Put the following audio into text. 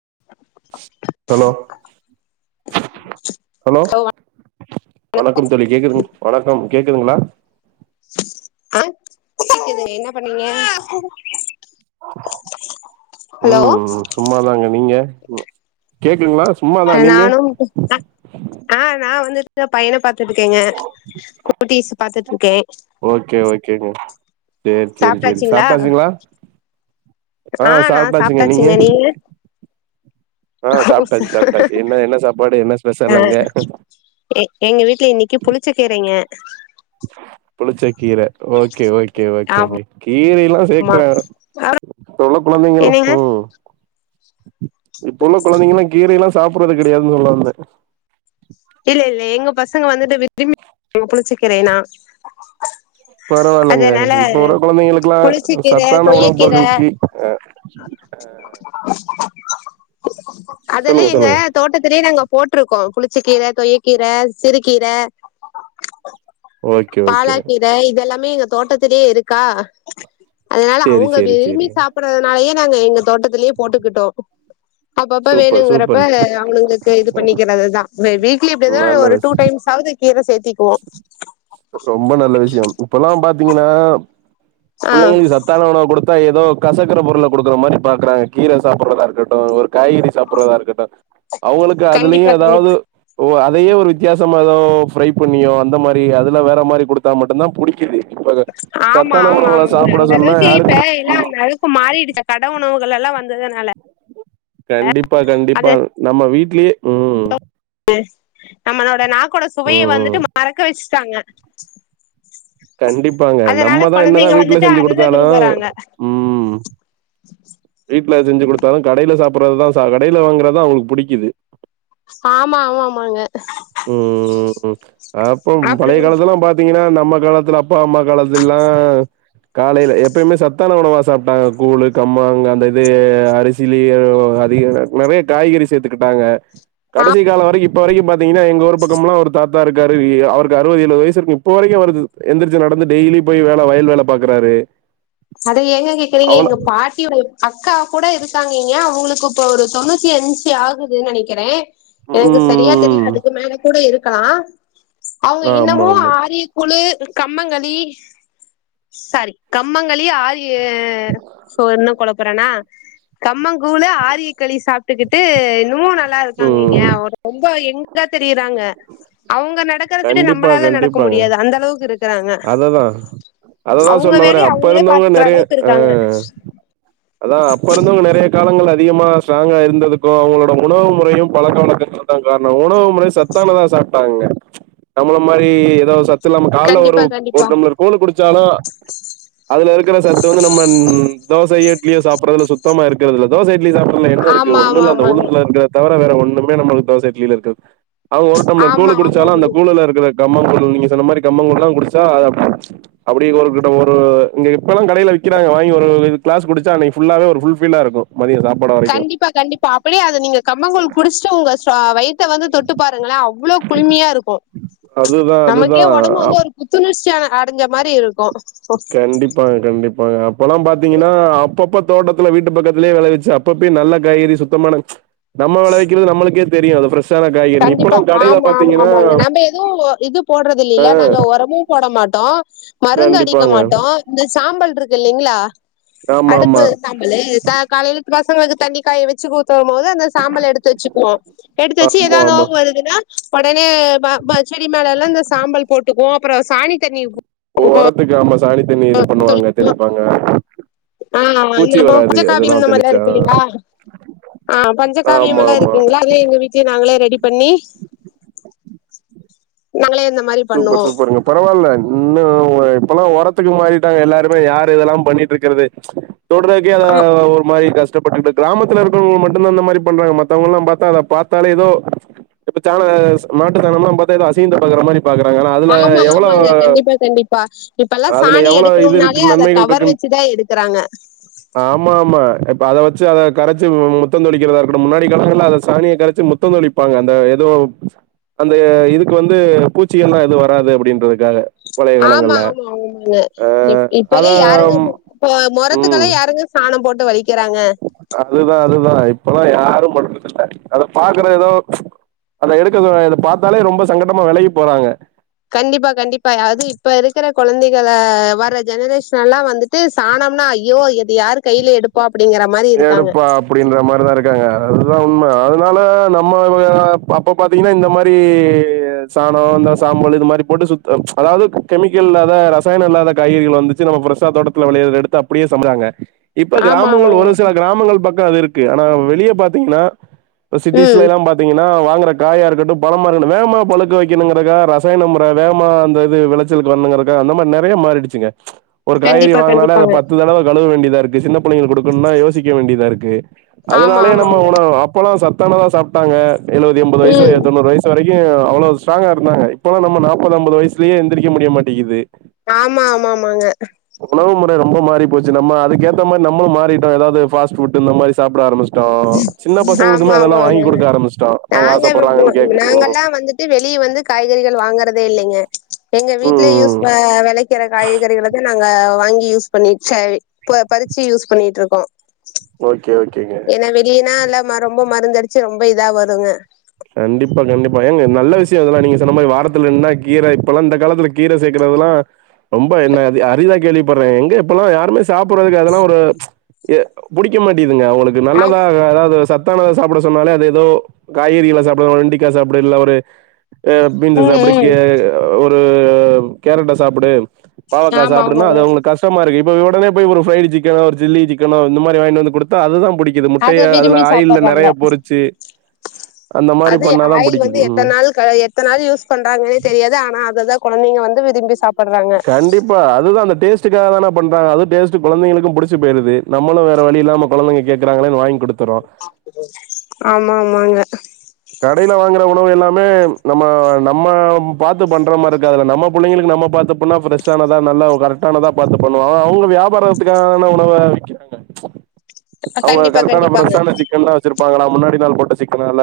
[inaudible] Hello hello வணக்கம் தோழி கேக்குதுங் வணக்கம் கேக்குதுங்களா ஆ கேக்குது என்ன பண்ணீங்க ஹலோ ம் சும்மாதாங்க நீங்க ம் கேக்குதுங்ளா சும்மாதா நீங்க [inaudible] ஆ நா வந்துட்டு பையன பாத்துட் இருக்கேங்க குட்டிஸ் பாத்துட்டு இருக்கே ஓகே ஓகேங்க சேர் சேரி சேரி சாப்ட்டாச்சுங்களா சாப்டாச்சிங்களா ஆ சாப்டாச்சிங்க நீங்க ஆ சாப்டாச்சு சாப்டாச்சு என்ன என்ன சாப்பாடு என்ன ஆ ஸ்பெஷல் அங்க எ எங்க வீட்ல இன்னைக்கி புளிச்ச கீரைங்க புளிச்ச கீர ஓகே ஓகே ஓகேங்க கீரைல்லா ஆமா சேர்க்கற இப்போ உள்ள கொழந்தைங்களு என்னங்க ம் இப்போ உள்ள கொழந்தைங்கல்லா கீரை எல்லா சாப்பிட்றது கெடையாதுன்னு சொல்ல வந்தே இல்ல இல்ல எங்க பசங்க வந்துட்டு விரும்பி [unintelligible] புளிச்சக் கீரையினா பெரவாயில்லங்க இப்ப வர கொழந்தைங்களுக்லா புளிச்சக்கீர சத்தான உணவு கொய்யக்கீர பொருள்கள் கீரைங்க அதெல்லா சொல்லுங்க எங்க சொல்லுங்க தோட்டத்திலே நாங்க போட்ருக்கோ புளிச்ச கீர தொயக்கீர சிறுகீர ஓகே ஓகே பாலாக்கீர இதெல்லாமே எங்க தோட்டத்திலயே இருக்கா அதனால சேரி அவங்க சேரி சேரி விரும்பி சாப் ட்றதனாலயே நாங்க எங்க தோட்டத்திலயே போட்டுக்கிட்டோ அப்பப்ப சூப்பர் வேணுங்கிறப்போ சூப்பர் அவனுங்களுக்கு இது பண்ணிக்கிறதுதா இந்த வீக்லி இப்டிதா நல்ல ஒரு விஷ் டூ டைம்ஸ் ஆவது கீர சேத்திக்குவோ ரொம்ப நல்ல விஷியம் இப்பெல்லா பாத்தீங்கன்னா ஆ பிள்ளைங்களுக்கு சத் தான உணவு குடுத்தா ஏதோ கசக்குற பொருள குடுக்கற மாரி பாக்றாங்க கீர சாப்ட்றதா இருக்கட்டு ஒரு காய்கறி சாப்ட்றதா இருக்கட்டு அவுங்களுக்கு அதுலயு கண்டிப்பா எதாவது கண்டிப்பா ஓ அதையே ஒரு வித்தியாசமா எதோ ஃப்ரை பண்ணியோ அந்த மாரி அதுல வேற மாரி குடுத்தா மட்டுந்தா புடிக் கிது இப்ப அத சத்தான உணவுகள சாப்ட சொன்னா யாருக் மே இல்லாமல் இப்ப மாறிடுச்சே கடை உணவுகள் எல்லா வந்ததுனால கண்டிப்பா அது கண்டிப்பா நம்ம வீட்லயே ம் எஸ் நம்மளோட நாக்கோட சுவைய ம் ம் வந்துட்டு மறக்க வச்சுட்டாங்க கண்டிப்பாங்க. அதனால நம்ம தான் கொழந்தைங்க என்னதான் வீட்ல வந்துட்டு செஞ்சு அததா குடுத்தாலும் விரும்புறாங்க ம். வீட்ல செஞ்சி குடுத்தாலு கடைல சாப்புடறதுதா சா கடைல வாங்குறதா அவுங்களுக்கு புடிக்குது ஆமா ஆமா ஆமாங்க ம் ம் ம் அப்பம் அப்புறோ பழைய காலத்தெல்லா பாத் தீங்கன்னா நம்ம காலத்துல அப்பா அம்மா காலத்துலல்லா காலேல எப்பயுமே சத்தான உணவா சாப்ட்டாங்க கூழ் கம்மாங் அந்த இது அரிசி திலயு அதிகமா நெறய காய்கறி சேத்துக்கிட்டாங்க ஆ கடைசி கால வரைக்கு இப்ப வரைக்கு பாத்தீங்கன்னா எங்க ஊரு பக்கம்லா ஒரு தாத் தா இருக்காரு அவருக்கு அறுபது ஏழுபது வயசு இருக்கு இப்போ வரைக்கு அவருக்கு எந்திரிச்சு நடந்து டெய்லி போய் வேல வயல் வேல பாக்குறாரு அத ஏங்க கேக்குறீங்க எங்க பாட் டியோட அக்கா கூட இருக்காங்க ஏ அவுங்களுக்கு இப்ப ஒரு தொண்ணூத்தி அஞ்சி ஆகுதுன் நெனக்கிறே எனக்கு சரியா ம். தெரியல அதுக்கு மேல கூட இருக்கலா அவுங்க ஆமா இன்னமு ஆமா ஆரிய கூழ் கம்மங்களி சாரி கம்மங்களி ஆரி ய சோ இன்னு கொழப்புறேனா கம்மங்கூழ் ஆரியக்களி சாப்ட்டுக்கிட்டு இன்னமு நல்லா இருக்காங்க இங்க ம் ஒரு ரொம்ப எங்கா தெரியுறாங்க அவுங்க நடக்குறதுக்கு கண்டிப்பா நம்மளால நடக்க கண்டிப்பாங்க முடியாது அந்த அளவுக்கு இருக் குறாங்க அததா அததா அவுங்க சொல்ல வரே வேலைய அப்ப அவுங்களே இருந்தவங்க பாத்துக்குற நெறைய அளவுக்கு ஆ இருக்காங்க அதா அப்ப இருந்தவங்க நெறய காலங்கள்ல அதிகமா ஸ்டராங்கா இருந்ததுக்கு அவுங்களோட உணவு முறையு பழக்க வழக்கங்கள் தா காரணோ உணவு முறை சத் சத்தானதா சாப்ட்டாங்கங்க நம்மள மாரி ஏதாவது சத்து இல்லாம கால்ல ஒரு கண்டிப்பா கண்டிப்பா ஒரு டம்ளர் கூழ் குடிச்சாலு அதுல இருக்குற சத்து வந்து நம்ம தோசை இட்லியோ சாப்ட்றதுல சுத்தமா இருக்கறதுல்ல தோச இட்லி சாப்ட்றதுல என்ன இருக்கு ஆமா ஒண்ணு ஆமா இல்ல அந்த ஆமாங்க உழுந்துல இருக்க தவர வேற ஒண்ணுமே நமக்கு தோச இட்லில இருக்காது அவுங்க ஒரு ஆமா டம்ளர் ஆமா குடிச்சாலு அந்த ஆமாங்க. கூழுல இருக்குற கம்மங்கூழ் நீங்க சொன்ன மாரி கம்மங்கூழ்லா குடிச்சா அப்டி ஒரு கட ஒரு இங்க இப்பெல்லா கடைல விக்கிறாங்க வாங்கி ஒரு இ கிளாஸ் குடிச் சா அன்னக்கி ஃபுல்லாவே ஒரு ஃபுல் ஃபில்லா இருக்கு மதியோ சாப்பாடோ கண்டிப்பா கண்டிப்பா அப்டியே அத நீங்க கம்மங்கூழ் குடிச்சிட்டு உங்க ச வயி த்த வந்து தொட்டு பாருங்களே அவ்ளோ குளிமையா இருக்கு அதுதான் நமக்கே உடம்பு அதுதான் வந்து ஒரு புத்துணர்ச்சியான அடஞ்ச மாரி இருக்கு கண்டிப்பாங்க கண்டிப்பாங்க அப்போலா பாத்திங்கன்னா அப்பப்போ தோட்டத்துல வீட்டு பக்கத்திலே வெளைவிச்சு அப் பப்பெய் நல்ல காய்கறி சுத்தமான நம்ம விளைவிக்கிறது நம்மளுக்கே தெரியு அது ஃபிரஷ் கண்டிப்பா ஆமா ஆமா ஆமாங்க நம்ப எது இது போடுறது ஆ இல்லெல்ல நாங்க ஒரமு போட மாட்டோ மருந்து அடிக்க கண்டிப்பாங்க. மாட்டோ இந்த சாம்பல் இருக்கு இல்லைங்களா அடுப்பு ஆமாமா. சாம்பலு ச காலைல பசங்களுக்கு தண்ணி காய வெச்சு [unintelligible] போது அந்த சாம்பல எடுத்து வச்சுக்குவோ எடு ச்சி ஆமா, ஆமா. [unintelligible] வருதுன்னா ஒடனே ப ப செடி மேலல்லா இந்த சாம்பல் போட்டுக்குவோ அப்பறொ சாணி தண்ணி ஒரத்துக்கு ஆமா சாணி தண்ணி இது பண்ணுவாங்க தெளிப்பாங்க ஆ பூச்சி வராது அதெல்லாம் [unintelligible] தெளிச்சா. இருக்கு இல்லெங்ளா ஆ பஞ்சக்காவியம் எல்லா ஆமாமா. இருக்குங்ளா அதயு எங்க வீட்லய் நாங்களே ரெடி பண்ணி நாங்களே மாரி சூப்பர் பண்ணுவோ சூப்பர்ங்க பரவால்ல இன்னு இப்பலா ஒரத்துக்கு மாறிட்டாங்க எல்லாருமே யார் இதெலா பண்ணிட் இருக்குறது தொடுறக்கே [unintelligible] ஒரு மாரி கஷ் டப்பட்டுட் கிராமத்துல இருக்கவுங்க மட்டுந்தா அந்த மாரி பண்றாங்க மத்தவுங்கல்லா பாத்தா அத பாத்தாலே எதோ இப்ப சண மாட்டு சாணம்ல்லா பாத்தா ஏதோ அசிங்கத்த பாக்குற மாரி பாக்குறாங்க ஆனா அதுல எவ்வளவு பா இப்பெல்லா சாணி இது எடுக்கணும்னாலே இருக்கு அத நன்மைகள் கவர் இருக்குன் வெச்சுதா எடுக்குறாங்க ஆமா ஆமா இப்ப அத வச்சு அத கரச்சு முத்தந் தொளிக்கிறதா இருக்கட்டு முன்னாடி காலங்கள்ல அத சாணிய கரச்சு முத் முத்தந் தொளிப்பாங்க அந்த எதோ அந்த இதுக்கு வந்து பூச்சிகல்லா எதுவு வராது அப்டின்றதுக்காக பழைய ஆமா காலங்கள்ல ஆமா உண்ம ஆ இப்பதே அதா யாருங்க மொரத்துக்கெல்லா ம் யாருங்க சாணம் போட்டு வைக்கிறாங்க அதுதா அதுதா இப்பல்லா யாரு [inaudible] அத பாக்குற எதோ அத எடுக்க [unintelligible] பாத்தாலே ரொம்ப சங்கடம வெலகி போறாங்க கண்டிப்பா கண்டிப்பா அது இப்ப இருக்குற கொழந்தைகள வர்ர ஜெனரேஷன் எல்லா வந்துட் டு சாணம்னா ஐயோ இது யாரு கைல எடு ப்பா அப்புடிங்கிற மாரி இருக்காங்க எடுப்பா அப்டின்ற மாரிதா இருக்காங்க அதுதா உண்ம அதுனால நம்ம அப்ப பாத் தீங்கன்னா இந்த மாரி சாணொ இந்த சாம்பல் இது மாரி போட்டு சுத்த அதாவ்து கெமிக்கல் இல்லாத ரசாயனொ இல்லாத காய்கறிகள் வந்துச்சு நம்ம ஃப்ரெஷ்ஷா தோட்டத்துல வெளையுறத எடுத்து அப்டியே சமச்சாங்க இப்ப ஆமா கிராமங்கள் ஆமாங்க ஒரு சில கிராமங்கள் பக்கொ அது இருக்கு ஆனா வெளியே பாத்திங்கன்னா ம் சிட்டீஸ்ல எல்லா பாத் திங்கனா வாங்குற காயா இருக்கட்டு பழமா இருக்கடு வேமா பழுக்க வக்கெணுங்கிறக்கா ரசாயன முற வேகமா அந்த இது விளச் ச்சலுக்கு வரணுங்கிறக்காக அந்த மாரி நெறைய மாறிடுச்சுங்க ஒரு காய்கறி கண்டிப்பா வாங்குனாலே அத கண்டிப்பாங்க பத்து தடவ கழுவ வேண்டியதா இருக்கு சின்ன புள்ளைங்கள்க் குடுக்கணுனா யோசிக்க வேண்டியதா இருக்கு ஆமா அதனாலே நம்ம ஆமாங்க உன அப் அப்பலா சத்தானதா சாப்ட்டாங்க எழுவது ம் எம்பதுவயசு தொண்ணறு வயசு சு வரைக்கு அவ்வளோ ஸ்ட்ராங்கா இருந்தாங்க இப்பல்லா நம்ம நாப்பது அம்பது வயசுலயே எந்திரிக்க முடிய மாட்டெங்கிது ஆமா ஆமா ஆமாங்க உணவு முறை ரொம்ப மாறி போச்சு நம்ம அதுக்கு ஏத்த மாரி நம்மலு மாறிட்டோ எதாவ்து ஃபாஸ்ட் ஃபுட்டு இந்த மாரி சாப்ட ஆரம்பிச் சுட்டோ சின்ன ஆமா பசங்களுக்குமே ஆமா அதெல்லா ஆமா வாங்கி குடுக்க ஆரம்பிச்ட்டோ அவுங்க நாங்க ஆசப்படுறாங்கன்னு கேக்குடு ம் நாங்கல்லாம் வந்துட்டு வெளிய வந்து காய்கறிகள் வாங்குறதே இல்லெங்கெ எங்க வீடலே யூஸ் ம் அ வெளக் விக்கிற காய்கறிகளதா நாங்க வாங்கி யூஸ் பண்ணி சாரி பறிச்சு யூஸ் பண்ணிட்ருக்கோ ஓகே ஓகேங்க ஏன்னா வெளியனா இல்ல ரொம்ப மருந்துதடிச்சு ரொம்ப இதா வருங்க கண்டிப்பா கண்டிப்பா ஏங்க நல்ல விஷய இதெல்லா நீங்க சொன்ன மாரி வாரத்துல ரெண்டுனா கீரை இப்பெல்லா இந்த காலத்து கீரை சேக்கிறதுலா ரொம்ப என்ன அது அரிதா கேள்விப்படுறே எங்க இப்பல்லா யாருமே சாப்பிற்து கெடது அதெல்லா ஒரு எ புடிக்க மாட்டேதுங்க அவுங்களுக்கு ஆ நல்லதா அதாவது சத்தானத சாப்பிட சொன்னாலே அது ஏதோ காய்கறிகள சாப்டனு வெண்டிக்கா சாப்டு இல்ல ஒரு பின்ஸ் ம் சாபுடு கே ம் ஒரு கேரட்ட சாப்புடு பாவக்காய் ஆமா சாப்புடுனா அது ஆமாங்க அவுங்களுக் கஷ் டமாருக்கு இப்ப உடனே போய் ஒரு பிரை சிக்கன ஒரு சில்லி சிக்கனோ இந்த மாரி வாங்கிட்டு வந்து குடுத் தா அதுதா பிடிக்குது அத முட்டயா அதுல விரும்பி ஆயில்ல சாப்பட்றாங்க நெறையா பொறிச்சு அந்த மாரி அது பண்ணாதா ஆயுள் வந்து புடிக்குது ம் எத்தன் நாள் க எத்த நாள் யூஸ் பண்றாங்கன்னே தெரியாது ஆனா அததா குழந்தைங்க வந்து விரும்பி சாப் கண்டிப் பா அதுதா அந்த டேஸ்டுக்காக தான பண்றாங்க அந்த டேஸ்டு குந்தைகளுக்கு புடிச்சு போயிருது நம்மளும் வேற வழி இல்லாம குழந்தைங்க கேக்குறாங்களேன் வாங்கி குடுத்துரோ ஆமா ஆமாங்க கடையில வாங்குற உணவு எல்லாமே நம்ம நம்ம பாத்து பண்ற மாரிக்காதுல நம்ம புள்ளைங்களுக்கு நம்ம பாத்து பன்னா பிரெஷ்ஷானதா நல்ல கரெக்டானதா பாத்து பண்ணுவோ அவுங்க வியாபாரத்துக்காக தான உணவ விக்கறாங்க அவுங்க கண்டிப்பா கரெக்டான கண்டிப்பாங்க பிரஷ்ஷான சிக்கன் தா வச்சிர்ப்பாங்களா முன்னாடி நாள் போட்ட சிக்கனால